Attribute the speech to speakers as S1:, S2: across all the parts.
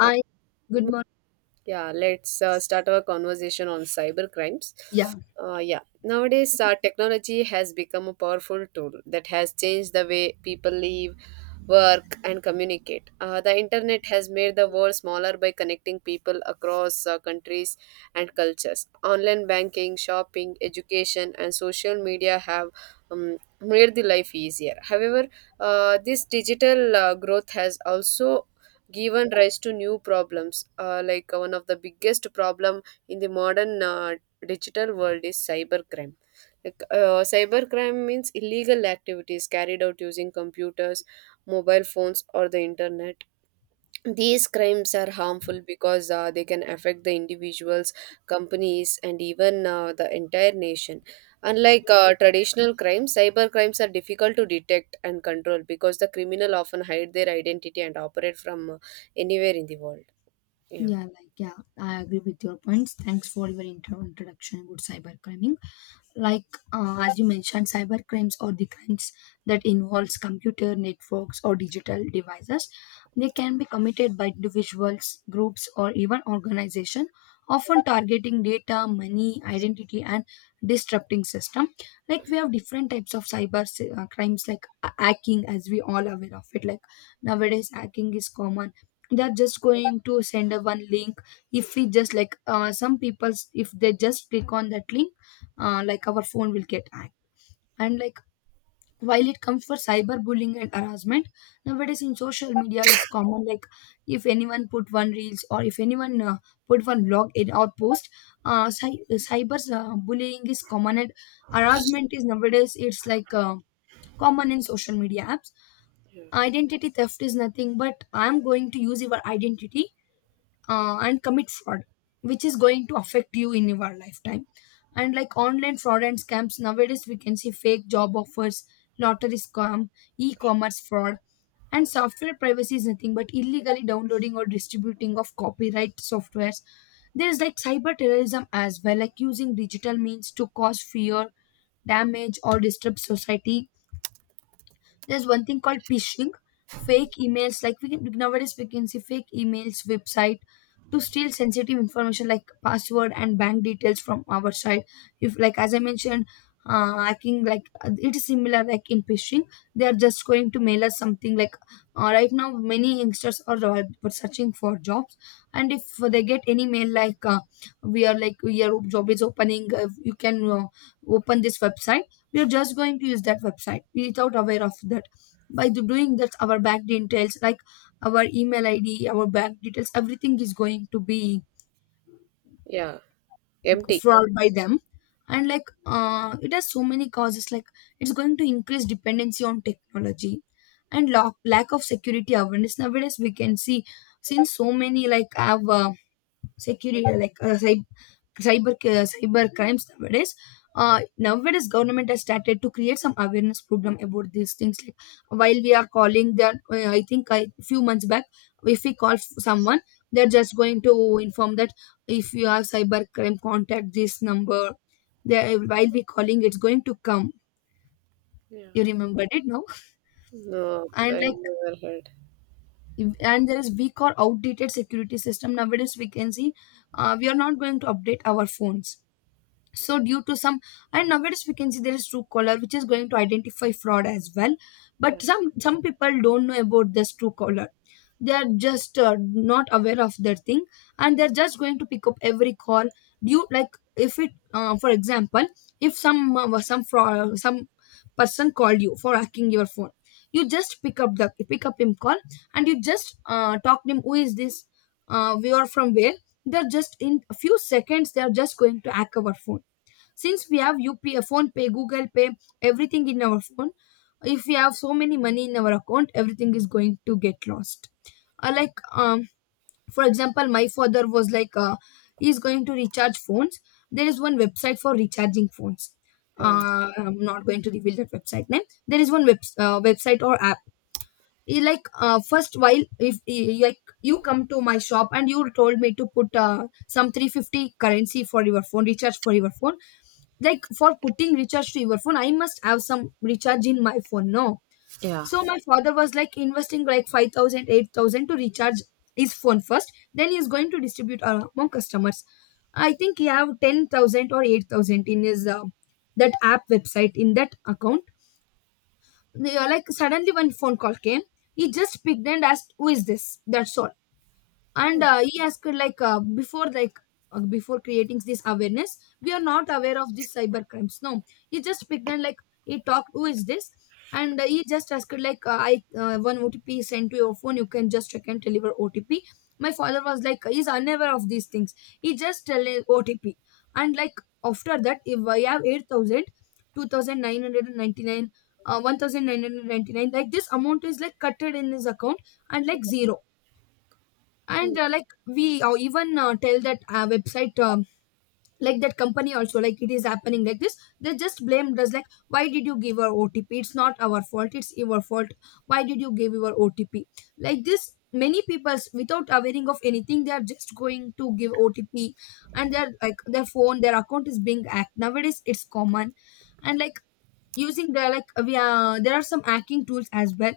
S1: Hi, good
S2: good
S1: mo-
S2: morning.
S1: yeah, let's start our conversation on cyber crimes.
S2: Yeah.
S1: Yeah, nowadays technology has become a powerful tool that has changed the way people live, work, and communicate. The internet has made the world smaller by connecting people across countries and cultures. Online banking, shopping, education, and social media have made the life easier. However, this digital growth has also given rise to new problems. Like one of the biggest problem in the modern digital world is cybercrime. Like cybercrime means illegal activities carried out using computers, mobile phones, or the internet. These crimes are harmful because they can affect the individuals, companies, and even the entire nation. Unlike traditional crimes, cyber crimes are difficult to detect and control because the criminal often hide their identity and operate from anywhere in the world. Yeah.
S2: Yeah, like yeah, I agree with your points. Thanks for your introduction about cybercrime. Like as you mentioned, cyber crimes, or the crimes that involves computer networks or digital devices, they can be committed by individuals, groups, or even organization, often targeting data, money, identity, and disrupting system. Like we have different types of crimes, like hacking. As we all aware of it, like nowadays hacking is common. They're just going to send a one link. If we just like some people, if they just click on that link, like our phone will get hacked. And like, while it comes for cyberbullying and harassment, nowadays in social media it's common. Like if anyone put one reels, or if anyone put one blog in or post, cyber bullying is common, and harassment is nowadays it's like common in social media apps.
S1: Yeah.
S2: Identity theft is nothing but I'm going to use your identity and commit fraud, which is going to affect you in your lifetime. And like online fraud and scams, nowadays we can see fake job offers, lottery scam, e-commerce fraud. And software privacy is nothing but illegally downloading or distributing of copyright softwares. There's like cyber terrorism as well, like using digital means to cause fear, damage, or disturb society. There's one thing called phishing, fake emails. Like we can nowadays we can see fake emails, website, to steal sensitive information like password and bank details from our side. If, like as I mentioned, hacking, like it is similar like in phishing. They are just going to mail us something like right now many youngsters are searching for jobs, and if they get any mail like we are like your job is opening, you can open this website. We are just going to use that website without aware of that. By doing that, our back details, like our email ID, our back details, everything is going to be
S1: Yeah, empty.
S2: fraud by them. And like it has so many causes, like it's going to increase dependency on technology, and lack of security awareness. Nowadays we can see, since so many like have security, like cyber crimes nowadays, nowadays government has started to create some awareness program about these things. Like while we are calling that, I think a few months back, if we call someone, they're just going to inform that if you have cyber crime contact this number. They, while we calling, it's going to come.
S1: Yeah.
S2: You remembered it now.
S1: No,
S2: And
S1: I
S2: like,
S1: never heard.
S2: and there is weak or outdated security system. Nowadays we can see we are not going to update our phones, so due to some. And nowadays we can see there is Truecaller, which is going to identify fraud as well, but
S1: Yeah.
S2: some people don't know about this Truecaller. They're just not aware of their thing, and they're just going to pick up every call. Due like, if it for example, if some some fraud some person called you for hacking your phone, you just pick up him call, and you just talk to him, who is this, we are from where. They're just in a few seconds they're just going to hack our phone. Since we have UPI, phone pay, Google Pay, everything in our phone, if we have so many money in our account, everything is going to get lost. Uh, like, um, for example, my father was like, he's going to recharge phones. There is one website for recharging phones.
S1: Yeah.
S2: I'm not going to reveal that website name. There is one website or app. He like first while if he- like you come to my shop and you told me to put some 350 currency for your phone recharge for your phone. Like for putting recharge to your phone, I must have some recharge in my phone no.
S1: Yeah.
S2: So my father was like investing like 5,000, 8,000 to recharge his phone first, then he is going to distribute among customers. I think he have 10,000 or 8,000 in his that app website in that account. They are like suddenly one phone call came. He just picked and asked who is this, that's all. And he asked like before like before creating this awareness we are not aware of these cyber crimes no. He just picked and like he talked who is this. And he just asked like I one otp is sent to your phone, you can just check and deliver otp. My father was like he's unaware of these things, he just tell him otp. And like after that, if I have 8,000, 2,990, 1999, like this amount is like cutted in his account, and like zero. And
S1: Hmm.
S2: like we even tell that website, like that company also, like it is happening like this, they just blamed us like why did you give our otp, it's not our fault it's your fault, why did you give your otp. Like this many people without awareing of anything, they are just going to give otp, and their like their phone their account is being hacked, nowadays it's common. And like using the like we are there are some hacking tools as well,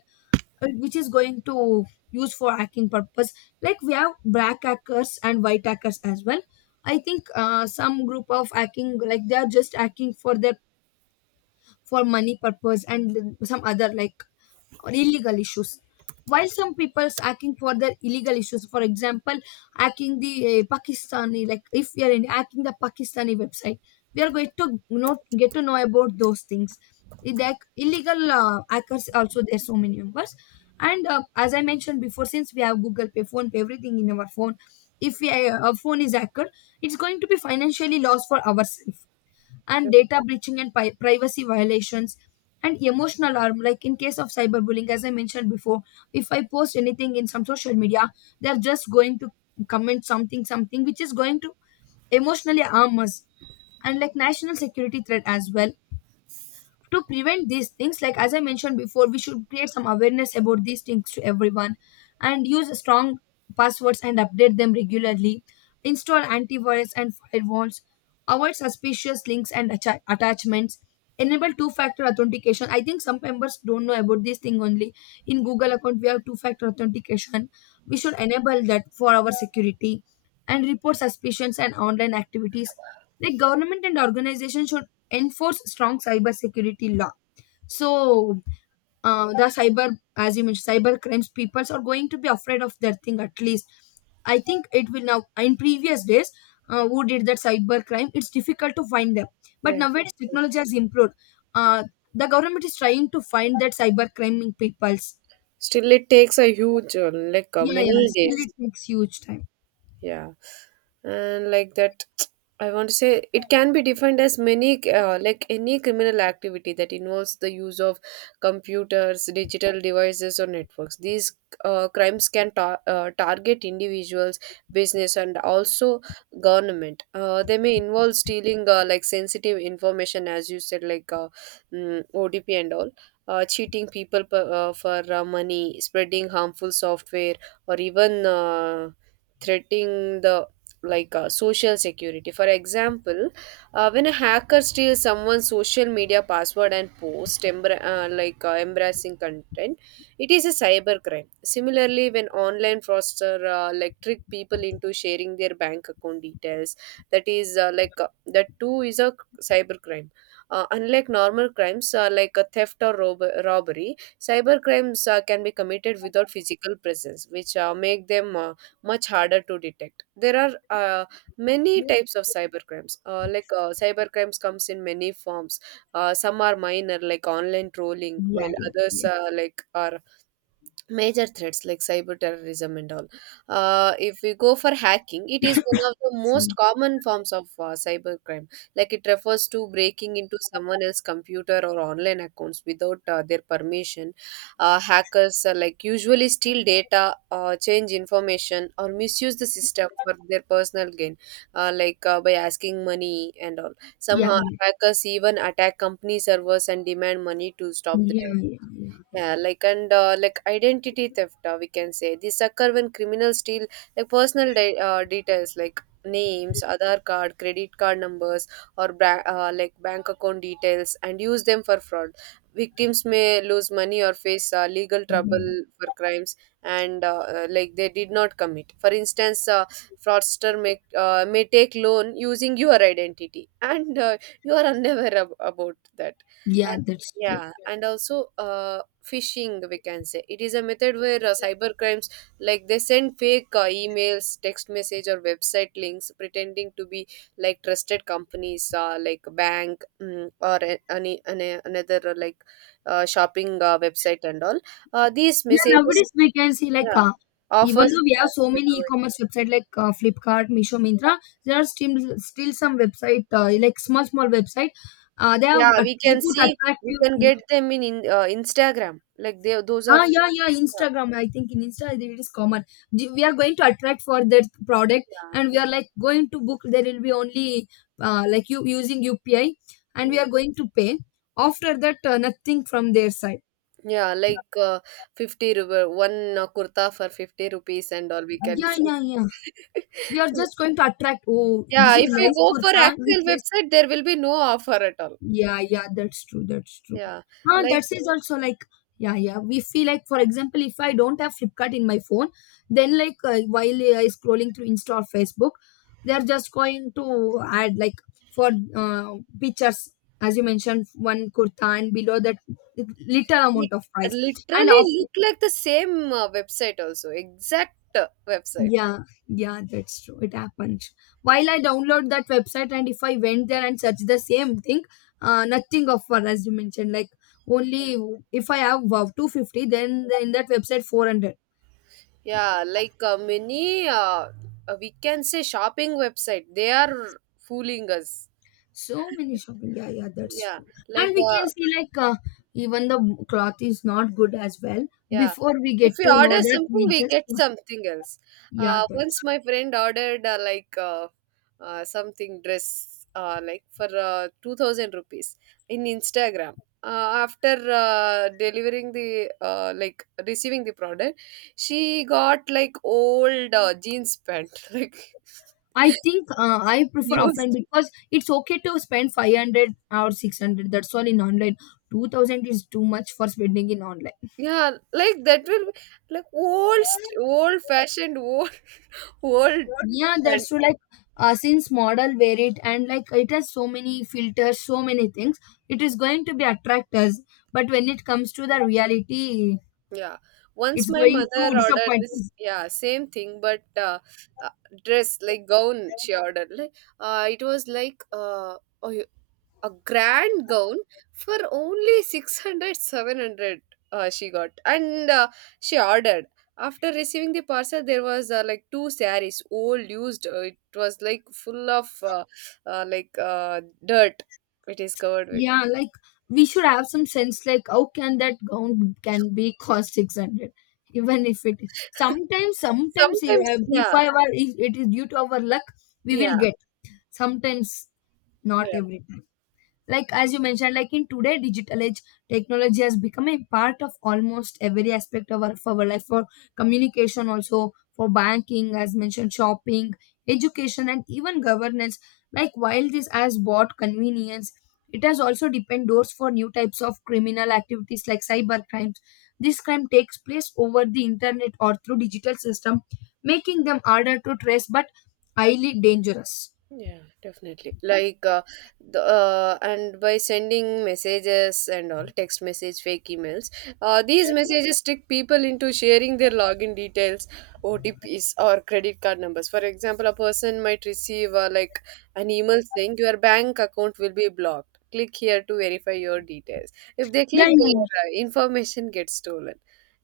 S2: which is going to use for hacking purpose. Like we have black hackers and white hackers as well. I think some group of hacking, like they are just hacking for their for money purpose, and some other like or illegal issues. While some people people's hacking for their illegal issues, for example hacking the pakistani, like if we are in hacking the pakistani website, we are going to not get to know about those things. With the illegal hackers also there's so many numbers. And as I mentioned before, since we have google pay phone pay everything in our phone, if we, our phone is hacked, it's going to be financially lost for ourselves. And data breaching and privacy violations, and emotional harm, like in case of cyberbullying as I mentioned before, if I post anything in some social media, they're just going to comment something something, which is going to emotionally harm us. And like national security threat as well. To prevent these things, like as I mentioned before, we should create some awareness about these things to everyone, and use strong passwords and update them regularly, install antivirus and firewalls, avoid suspicious links and attachments, enable two factor authentication. I think some members don't know about this thing only. In google account we have two factor authentication, we should enable that for our security, and report suspicions and online activities. Like government and organizations should enforce strong cyber security law. So the cyber, as you mentioned cyber crimes, people are going to be afraid of their thing at least. I think it will now. In previous days, who did that cyber crime, it's difficult to find them, but
S1: Yeah.
S2: nowadays technology
S1: Absolutely.
S2: has improved. uh, the government is trying to find that cyber crime peoples.
S1: Still, it takes a huge,
S2: Yeah, yeah,
S1: many
S2: still it
S1: days.
S2: takes huge time.
S1: Yeah, and like that I want to say it can be defined as many like any criminal activity that involves the use of computers, digital devices, or networks. These crimes can target individuals, business, and also government. They may involve stealing like sensitive information, as you said, like OTP and all, cheating people for money, spreading harmful software, or even threatening the like social security. For example, when a hacker steals someone's social media password and posts like embarrassing content, it is a cyber crime. Similarly, when online fraudster like trick people into sharing their bank account details, that is like that too is a cyber crime. Unlike normal crimes like a theft or robbery, cyber crimes can be committed without physical presence, which make them much harder to detect. There are many types of cybercrimes. Cybercrimes comes in many forms. Some are minor, like online trolling,
S2: Yeah,
S1: while
S2: yeah,
S1: others
S2: yeah.
S1: are major threats like cyber terrorism and all. If we go for hacking, it is one of the most
S2: Sorry.
S1: common forms of cyber crime. Like, it refers to breaking into someone else's computer or online accounts without their permission. Hackers like usually steal data, change information, or misuse the system for their personal gain, like by asking money and all.
S2: Yeah,
S1: Somehow
S2: yeah,
S1: hackers even attack company servers and demand money to stop the.
S2: yeah, yeah,
S1: Yeah, like, and like identity theft, we can say these occur when criminals steal like personal details like names, Aadhaar card, credit card numbers, or like bank account details, and use them for fraud. Victims may lose money or face legal
S2: yeah,
S1: trouble for crimes and like they did not commit. For instance, fraudster may take loan using your identity, and you are unaware about that.
S2: yeah,
S1: And
S2: that's true.
S1: yeah, and also phishing, we can say it is a method where cyber crimes like they send fake emails, text message, or website links pretending to be like trusted companies like bank, or any another like shopping website and all. These
S2: Yeah,
S1: messages,
S2: nowadays we can see like
S1: yeah,
S2: even
S1: offers.
S2: though we have so many e-commerce website like Flipkart, Misho, Mintra, there are still some website like small small website. They have
S1: Yeah, we
S2: they
S1: can
S2: put
S1: see we
S2: attractive.
S1: can
S2: Yeah.
S1: get them in Instagram. Like, they those are
S2: Ah, yeah, yeah. Instagram. I think in Insta it is common. We are going to attract for their product, and we
S1: yeah,
S2: are like going to book. There will be only like you using UPI, and we
S1: yeah.
S2: are going to pay. After that, nothing from their side.
S1: Yeah, like 50 rupees, one kurta for 50 rupees and all we can
S2: Yeah,
S1: see.
S2: yeah, yeah. We are just going to attract, oh this
S1: Yeah,
S2: is
S1: if we
S2: rice
S1: go for
S2: kurta
S1: actual
S2: which is.
S1: website, there will be no offer at all.
S2: Yeah, yeah, that's true, that's true.
S1: Yeah,
S2: Ah, that
S1: like
S2: is also like. Yeah, yeah, we feel like, for example if I don't have flipkart in my phone, then like while I scrolling through insta or facebook, they are just going to add like for uh, pictures, as you mentioned, one kurta and below that little amount
S1: it
S2: of price, and of.
S1: literally look like the same website also, exact website.
S2: Yeah, yeah, that's true. It happened. While I download that website and if I went there and search the same thing, nothing offer as you mentioned. Like only if I have wow, 250, then in that website 400.
S1: Yeah, like many, we can say shopping website, they are fooling us.
S2: So many shopping. Yeah, yeah, that's
S1: Yeah,
S2: true. And
S1: like
S2: we can see like even the cloth is not good as well.
S1: yeah.
S2: Before we
S1: If
S2: get
S1: we
S2: to know
S1: order
S2: that,
S1: something,
S2: we
S1: we
S2: just
S1: get something else.
S2: yeah, that's
S1: Once my friend ordered like something dress like for 2000 rupees in Instagram. After delivering the like receiving the product, she got like old jeans pant like
S2: I think I prefer offline
S1: used.
S2: because it's okay to spend 500 or 600. That's all in online. 2000 is too much for spending in online.
S1: Yeah, like that will be like old, old fashioned, old, old.
S2: Yeah, that's true. Like, since model wear it and like it has so many filters, so many things, it is going to be attract us. But when it comes to the reality,
S1: Yeah. Once
S2: it's
S1: my
S2: going
S1: mother
S2: to
S1: ordered
S2: disappoint
S1: this,
S2: us.
S1: yeah, same thing, but uh, dress like gown she ordered. Like, it was like a, a grand gown for only 600, 700. 700 she got. And she ordered. After receiving the parcel, there was like two saris, old, used. It was like full of like dirt. It is covered with.
S2: Yeah, like we should have some sense like how can that gown can be cost 600 even if it is sometimes
S1: Sometimes,
S2: if
S1: yeah,
S2: I were if it is due to our luck we will
S1: yeah.
S2: get sometimes, not every time. Like, as you mentioned, like in today digital age, technology has become a part of almost every aspect of our life, for communication, also for banking, as mentioned, shopping, education, and even governance. Like, while this has brought convenience, it has also opened doors for new types of criminal activities like cyber crimes. This crime takes place over the internet or through digital system, making them harder to trace but highly dangerous.
S1: Yeah, definitely. Like, and by sending messages and all, text message, fake emails, these messages trick people into sharing their login details, OTPs, or credit card numbers. For example, a person might receive like an email saying your bank account will be blocked. Click here to verify your details. If they
S2: yeah
S1: click,
S2: yeah
S1: their information gets stolen.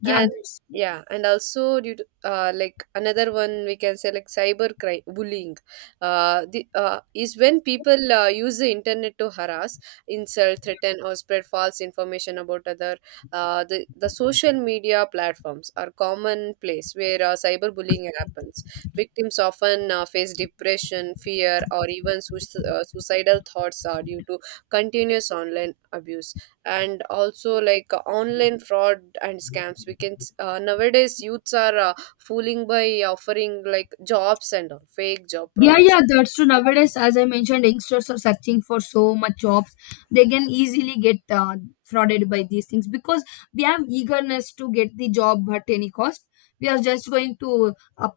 S2: yeah
S1: And
S2: this
S1: yeah, and also due to like another one we can say like cyber crime bullying, is when people use the internet to harass, insult, threaten, or spread false information about other. The social media platforms are common place where cyberbullying happens. Victims often face depression, fear, or even suicidal thoughts due to continuous online abuse. And also like online fraud and scams, we can nowadays youths are fooling by offering like jobs and all, fake job
S2: Yeah,
S1: promise.
S2: yeah, that's true. Nowadays, as I mentioned, youngsters are searching for so much jobs. They can easily get frauded by these things because we have eagerness to get the job at any cost. We are just going to up,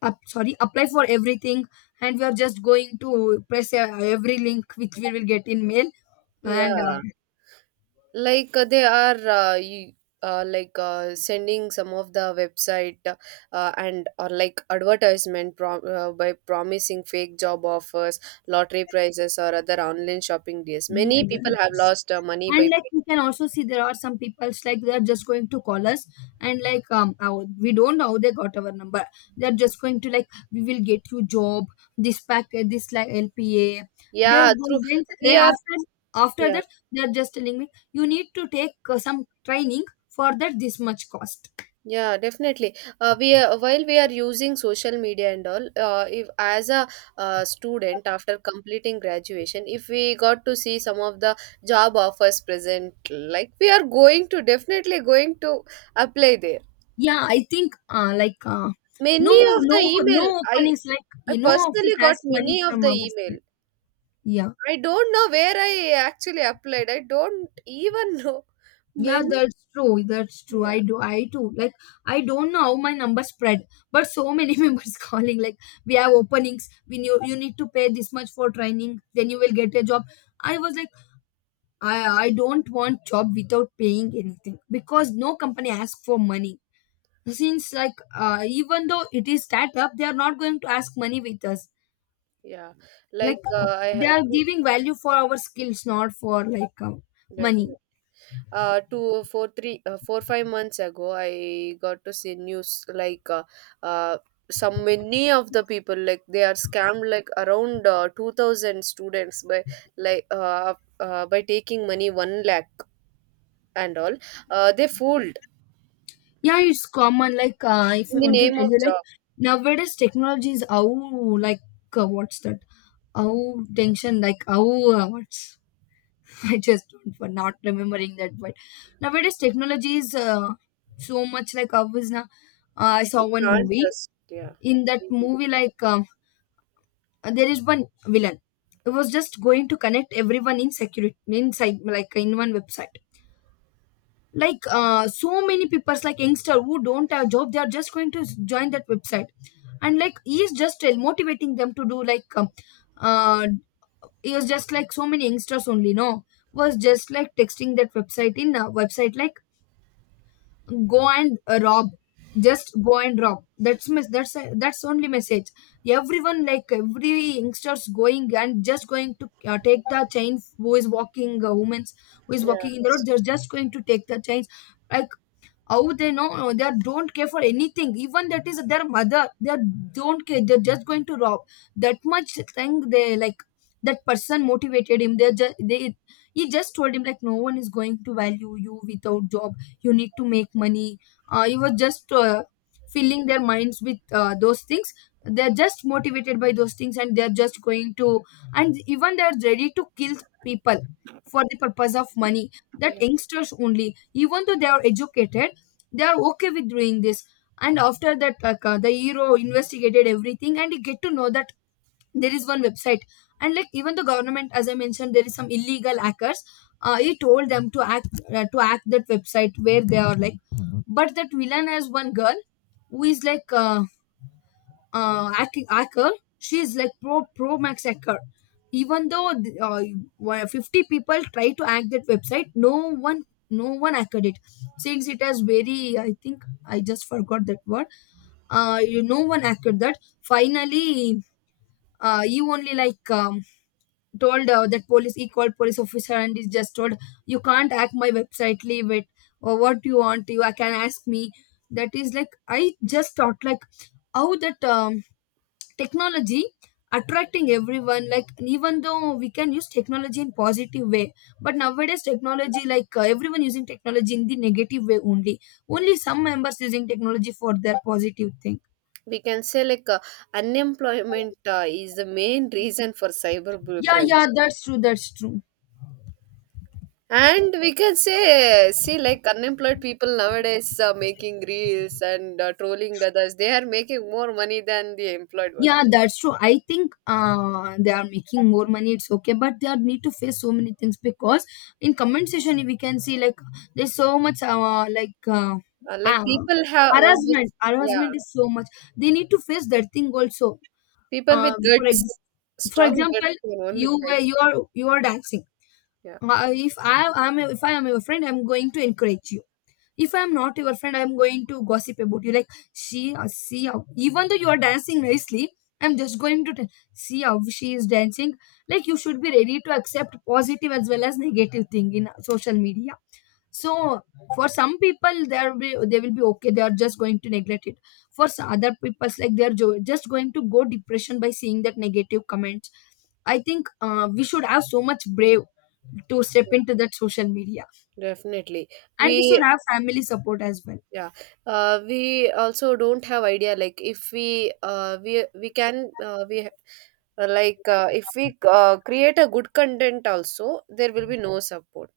S2: up, sorry, apply for everything, and we are just going to press every link which we will get in mail. And
S1: Yeah, like they are like sending some of the website and or like advertisement by promising fake job offers, lottery prizes, or other online shopping deals.
S2: yeah,
S1: Many
S2: yeah,
S1: people have lost money
S2: and
S1: by
S2: like we can also see there are some people's like they are just going to call us, and like our, we don't know how they got our number. They are just going to like, we will get you job, this package, this like LPA.
S1: yeah
S2: they're
S1: through
S2: then,
S1: we
S2: then
S1: are
S2: after after
S1: yeah.
S2: that they are just telling me you need to take some training, for that this much cost.
S1: Yeah, definitely. We are, while we are using social media and all, if as a student, after completing graduation, if we got to see some of the job offers present, like we are going to definitely going to apply there.
S2: Yeah, I think no
S1: Many of
S2: no
S1: the
S2: no
S1: email,
S2: openings like
S1: I
S2: you know office
S1: personally got
S2: has money
S1: many of
S2: from
S1: the
S2: our
S1: email.
S2: side. Yeah.
S1: I don't know where I actually applied. I don't even know
S2: Yeah,
S1: many.
S2: that's true. That's true.
S1: Yeah,
S2: I do. I too. Like, I don't know how my number spread, but so many members calling. Like, we have openings. We knew you need to pay this much for training. Then you will get a job. I was like, I don't want job without paying anything because no company asks for money. Since like, even though it is startup, they are not going to ask money with us.
S1: yeah.
S2: Like,
S1: Like I
S2: they
S1: have
S2: are
S1: to
S2: giving value for our skills, not for like money.
S1: definitely. Two four three, four five months ago I got to see news like uh some, many of the people, like they are scammed like around 2000 students by like by taking money 1 lakh and all. They fooled
S2: Yeah, it's common. Like, if I
S1: in the
S2: want to
S1: name
S2: tell
S1: of
S2: you, like
S1: job.
S2: nowadays technology is how, like what's that? How tension? Like how what's? I just don't for not remembering that. But nowadays technology is so much like how is now. I saw
S1: You
S2: one
S1: can't
S2: movie.
S1: trust, yeah,
S2: In that movie, like there is one villain. It was just going to connect everyone in security inside, like in one website, like so many people's like youngster who don't have job, they are just going to join that website, and like he is just motivating them to do like uh, he was just like so many youngsters only no, was just like texting that website, in a website like go and rob, just go and rob. That's only message. Everyone like every youngsters going and just going to take the chain, who is walking women's, who is
S1: yeah,
S2: walking in the road, they're just going to take the chains. Like, how they know no, don't care for anything, even that is their mother, don't care, they're just going to rob. That much thing they like, that person motivated him, they're just they he just told him like no one is going to value you without job, you need to make money. Uh, he was just filling their minds with those things. They're just motivated by those things, and they're just going to, and even they're ready to kill people for the purpose of money. That
S1: yeah,
S2: youngsters only, even though they are educated, they are okay with doing this. And after that, like the hero investigated everything and he get to know that there is one website. And like, even the government, as I mentioned, there is some illegal hackers. Uh, he told them to act, to act that website where they are like, but that villain has one girl who is like acting hacker. She is like pro max hacker. Even though 50 people try to hack that website, one no one hacked it, since it has very, I think I just forgot that word. No one hacked that. Finally, he only like told that police. He called police officer and he just told, you can't hack my website. Leave it. Or what you want, you I can ask me. That is like I just thought like how that technology attracting everyone. Like, even though we can use technology in positive way, but nowadays technology like everyone using technology in the negative way only.
S1: yeah.
S2: Only some members using technology for their positive thing.
S1: We can say like unemployment is the main reason for cyber
S2: Yeah, yeah,
S1: crimes.
S2: that's true. That's true.
S1: And we can say, see, like unemployed people nowadays are making reels and trolling others, they are making more money than the employed one.
S2: Yeah, that's true. I think they are making more money. It's okay, but they are need to face so many things, because in comment section we can see like there's so much
S1: Like
S2: uh,
S1: people have,
S2: harassment.
S1: almost, yeah,
S2: Harassment is so much. They need to face that thing also.
S1: people
S2: Uh,
S1: with
S2: for
S1: guts,
S2: ex- for
S1: strong
S2: example,
S1: guts can only face.
S2: you are dancing.
S1: Yeah,
S2: If I am your friend, I'm going to encourage you. If I'm not your friend, I'm going to gossip about you, like she see how, even though you are dancing nicely, I'm just going to tell, see how she is dancing. Like, you should be ready to accept positive as well as negative thing in social media. So for some people, they will be okay, they are just going to neglect it. For other people, like they are just going to go depression by seeing that negative comments. I think we should have so much brave to step
S1: yeah,
S2: into that social media,
S1: definitely.
S2: and we should
S1: We,
S2: have family support as well.
S1: yeah, we also don't have idea. Like if we can, we like if we create a good content also, there will be no support.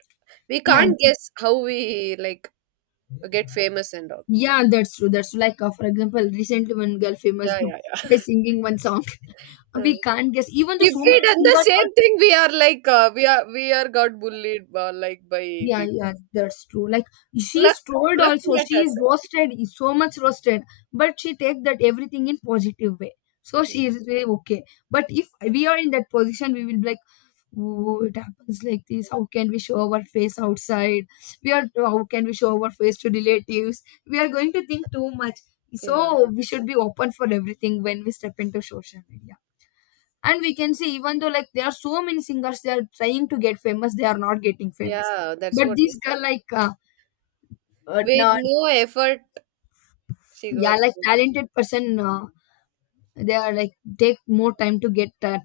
S1: We
S2: Yeah.
S1: can't guess how we like get famous and all.
S2: Yeah, that's true. That's true. Like, for example, recently one girl famous,
S1: Yeah,
S2: no,
S1: yeah,
S2: they're
S1: yeah.
S2: singing one song.
S1: Mm.
S2: We can't guess. Even though
S1: If
S2: so
S1: we
S2: many
S1: done the
S2: singers.
S1: same thing, we are like we are got bullied like by
S2: Yeah,
S1: people.
S2: yeah, that's true. Like,
S1: Luck,
S2: she's trolled
S1: luck
S2: also. She
S1: matters.
S2: is
S1: Actually.
S2: roasted, is so much roasted, but she take that everything in positive way. So she is way okay. But if we are in that position, we will be like, oh, it happens like this. How can we show our face outside? We are How can we show our face to relatives? We are going to think too much.
S1: Yeah,
S2: So we should be open for everything when we step into social media, and we can see even though like there are so many singers, they are trying to get famous, they are not getting famous.
S1: yeah. That's
S2: But
S1: what I
S2: these
S1: said.
S2: girl like
S1: With
S2: no,
S1: no effort, she
S2: yeah,
S1: got
S2: like
S1: famous.
S2: talented person, they are like take more time to get that.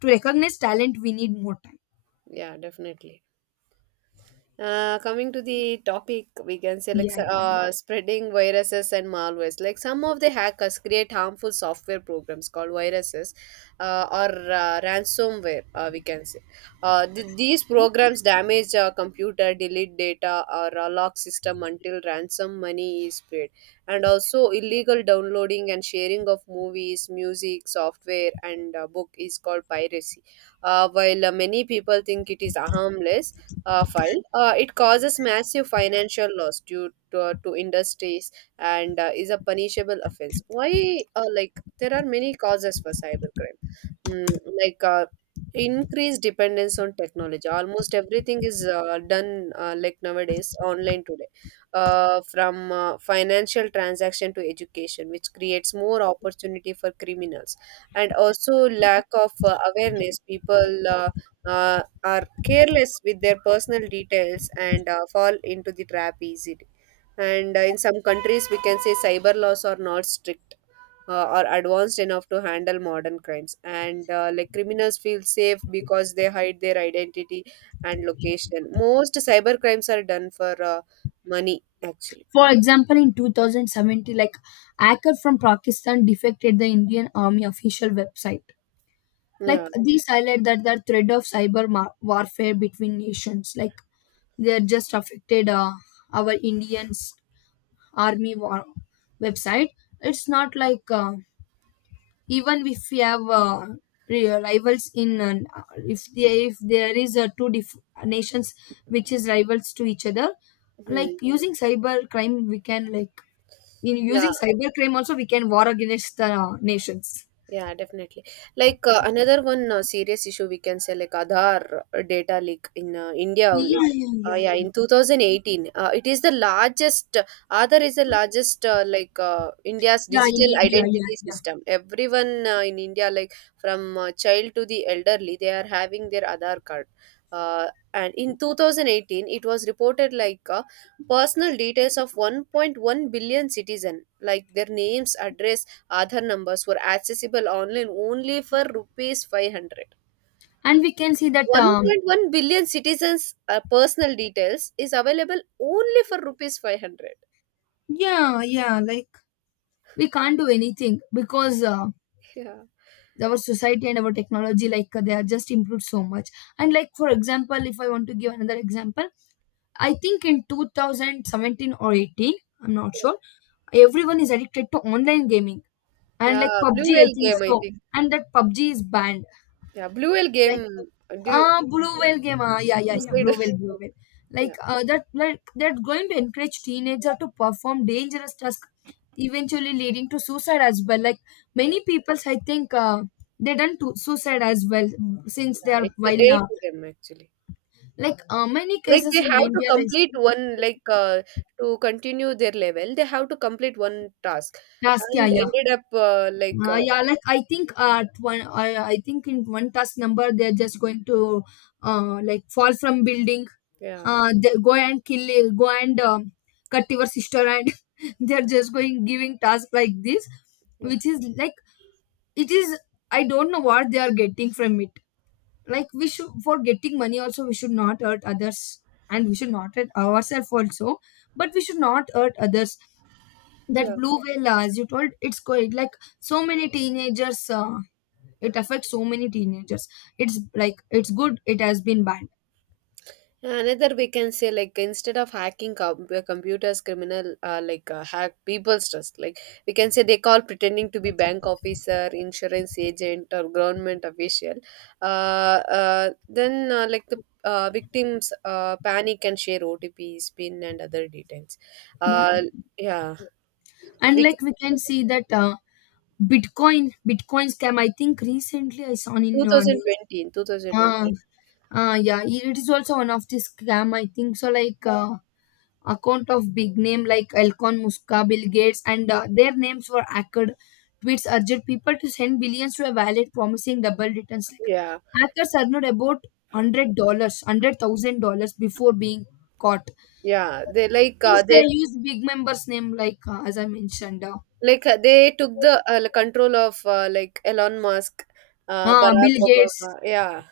S2: To recognize talent we need more time.
S1: Yeah, definitely. Coming to the topic, we can say like
S2: Yeah, yeah, yeah.
S1: spreading viruses and malwares. Like some of the hackers create harmful software programs called viruses or ransomware, we can say. These programs damage a computer, delete data, or lock system until ransom money is paid. And also, illegal downloading and sharing of movies, music, software, and book is called piracy. While many people think it is harmless, it causes massive financial loss due to industries and is a punishable offense. Why, like, there are many causes for cybercrime, mm, like increased dependence on technology. Almost everything is done, like nowadays, online today, from financial transaction to education, which creates more opportunity for criminals, and also lack of awareness. People uh, are careless with their personal details and fall into the trap easily. And in some countries, we can say cyber laws are not strict or advanced enough to handle modern crimes. And like, criminals feel safe because they hide their identity and location. Most cyber crimes are done for money, actually.
S2: For example, in 2070, like, hacker from Pakistan defected the Indian army official website. Like,
S1: Yeah.
S2: these highlight that the threat of cyber warfare between nations. Like, they are just affected our Indian army war website. It's not like even if we have rivals in if there is two nations which is rivals to each other. Like
S1: Hmm.
S2: using cyber crime, we can like, in using
S1: Yeah.
S2: cyber crime also we can war against the nations.
S1: Yeah, definitely. Like another one serious issue we can say like Aadhaar data leak in India only.
S2: Yeah, yeah, yeah,
S1: Yeah,
S2: yeah.
S1: in 2018, it is the largest. Aadhaar is the largest like India's
S2: Yeah, in
S1: digital
S2: India, yeah,
S1: identity
S2: yeah.
S1: system. Everyone in India, like from child to the elderly, they are having their Aadhaar card. Uh, and in 2018, it was reported like personal details of 1.1 billion citizen, like their names, address, Aadhar numbers were accessible online only for rupees 500.
S2: And we can see that
S1: 1.1 billion citizens' personal details is available only for rupees 500.
S2: yeah, yeah, like we can't do anything because
S1: Yeah.
S2: our society and our technology like they are just improved so much. And like, for example, if I want to give another example, I think in 2017 or 18, I'm not sure, everyone is addicted to online gaming, and
S1: Yeah,
S2: like
S1: Blue
S2: PUBG I
S1: Whale
S2: think
S1: game, I
S2: so.
S1: think.
S2: And that PUBG is banned.
S1: Yeah, Blue Whale
S2: Like,
S1: game. Do
S2: blue whale game, ah yeah, yeah, yeah,
S1: suicide.
S2: blue whale. Like,
S1: Yeah,
S2: that, like, they're going to encourage teenager to perform dangerous tasks, eventually leading to suicide as well. Like,
S1: yeah,
S2: many people, I think they done to suicide as well, since they are
S1: yeah. It's a
S2: while
S1: day to them actually.
S2: many
S1: Like
S2: cases
S1: they
S2: in
S1: have to
S2: India, like
S1: complete one, like to continue their level, they have to complete one task,
S2: task, yeah,
S1: and
S2: yeah.
S1: ended up like
S2: Yeah, like I think at one, I think in one task number they're just going to, like fall from building,
S1: yeah,
S2: they go and kill, go and cut your sister, and they're just going giving task like this,
S1: yeah,
S2: which is like, it is. I don't know what they are getting from it. Like we should, for getting money also we should not hurt others, and we should not hurt ourselves also, but we should not hurt others. That
S1: yeah.
S2: blue whale, as you told, it's quite like so many teenagers. It affects so many teenagers. It's like it's good it has been banned,
S1: Another we can say like instead of hacking computers, criminal like hack people's trust. Like, we can say they call pretending to be bank officer, insurance agent, or government official. Then like the victims panic and share OTPs, PIN, and other details.
S2: yeah,
S1: Uh,
S2: yeah.
S1: yeah,
S2: And
S1: we.
S2: like we can see that bitcoin scam. I think recently I saw in news.
S1: 2020, in
S2: uh,
S1: 2020,
S2: yeah, it is also one of the scam, I think. So like account of big name like Elcon Musk, Bill Gates, and their names were hacked. Tweets urged people to send billions to a wallet promising double returns. Like
S1: yeah,
S2: hackers earned about $100, $100,000 before being caught.
S1: yeah, they like
S2: Since they
S1: they.
S2: use big members' name, like as I mentioned,
S1: Like they took the like, control of like Elon Musk, Barack
S2: Bill Gates.
S1: Obama, yeah,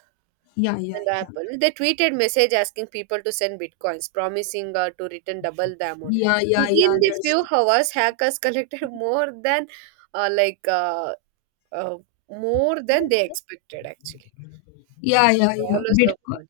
S2: Yeah, yeah,
S1: and
S2: yeah,
S1: Apple. They tweeted message asking people to send bitcoins, promising to return double the amount.
S2: yeah, yeah,
S1: Within
S2: yeah.
S1: the
S2: That's
S1: few hours, hackers collected more than uh, like uh, uh, more than they
S2: true.
S1: expected actually.
S2: Yeah, yeah, yeah.
S1: Dollars of
S2: Bitcoin.
S1: money.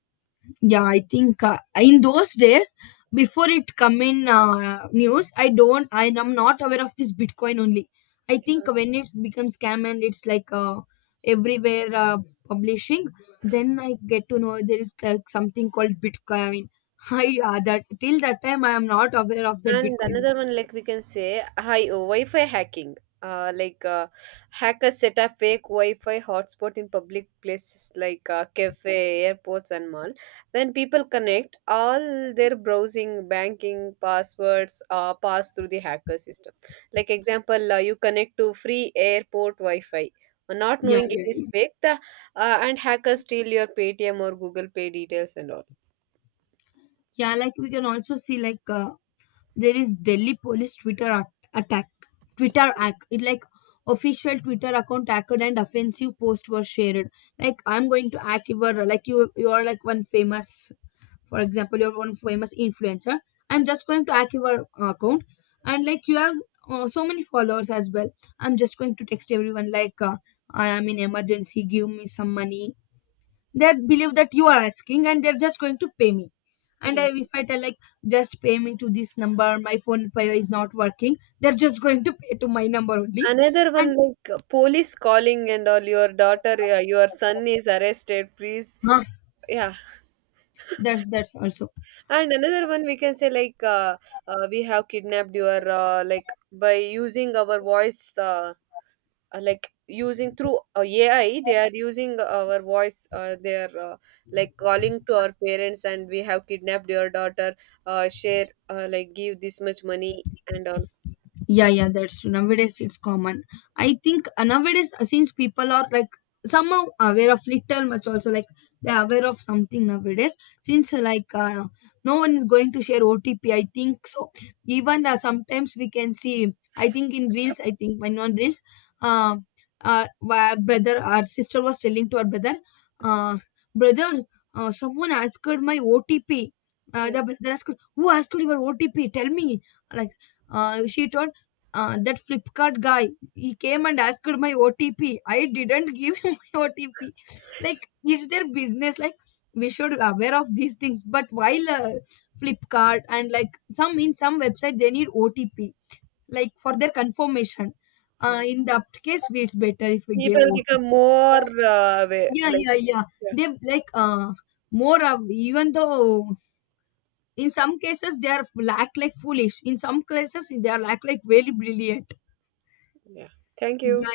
S2: Yeah, I think in those days, before it come in news, I don't. I am not aware of this Bitcoin only. I think when it's become scam and it's like everywhere publishing, then I get to know there is like something called Bitcoin. I That till that time I am not aware of that
S1: And
S2: Bitcoin.
S1: another one, like we can say, hi, oh, Wi-Fi hacking. Like hackers set up fake Wi-Fi hotspot in public places like cafe, airports, and mall. When people connect, all their browsing, banking, passwords pass through the hacker system. Like, example, you connect to free airport Wi-Fi, not
S2: Yeah,
S1: knowing it
S2: yeah,
S1: is
S2: yeah.
S1: fake, the, and hackers steal your Paytm or Google Pay details and all.
S2: Yeah, like we can also see like there is Delhi police attack. Twitter act. It like official Twitter account hacked and offensive posts were shared. Like I'm going to hack your, like you are like one famous, for example you're one famous influencer. I'm just going to hack your account, and like you have so many followers as well. I'm just going to text everyone like I am in emergency. Give me some money. They believe that you are asking and they're just going to pay me, and
S1: Yeah.
S2: I, if I tell like just pay me to this number, my phone pay is not working, they're just going to pay to my number only.
S1: Another
S2: And
S1: one like police calling and all, your daughter, your son is arrested, please.
S2: huh,
S1: Yeah,
S2: that's also.
S1: and another one we can say like we have kidnapped your like by using our voice, like using through AI, they are using our voice. They are like calling to our parents, and we have kidnapped your daughter. Share like, give this much money and all.
S2: Yeah, yeah, that's true. Nowadays it's common. I think nowadays since people are like somehow aware of little much also, like they're aware of something nowadays since no one is going to share OTP, I think so. Even sometimes we can see. I think in reels. I think when on reels, uh, our brother, our sister was telling to our brother, uh, brother, someone asked my OTP. Uh,
S1: Yeah,
S2: the brother asked, who asked your OTP? Tell me. Like she told that Flipkart guy, he came and asked my OTP. I didn't give him my OTP. Like it's their business. Like we should aware of these things. But while Flipkart and like some in some website they need OTP like for their confirmation.
S1: yeah.
S2: In that case, it's better if we give
S1: People
S2: OTP.
S1: become more aware.
S2: Yeah,
S1: Like,
S2: yeah, yeah.
S1: yeah,
S2: They like more of, even though in some cases they are like foolish. In some cases they are act like very brilliant.
S1: yeah. Thank
S2: Yeah,
S1: you.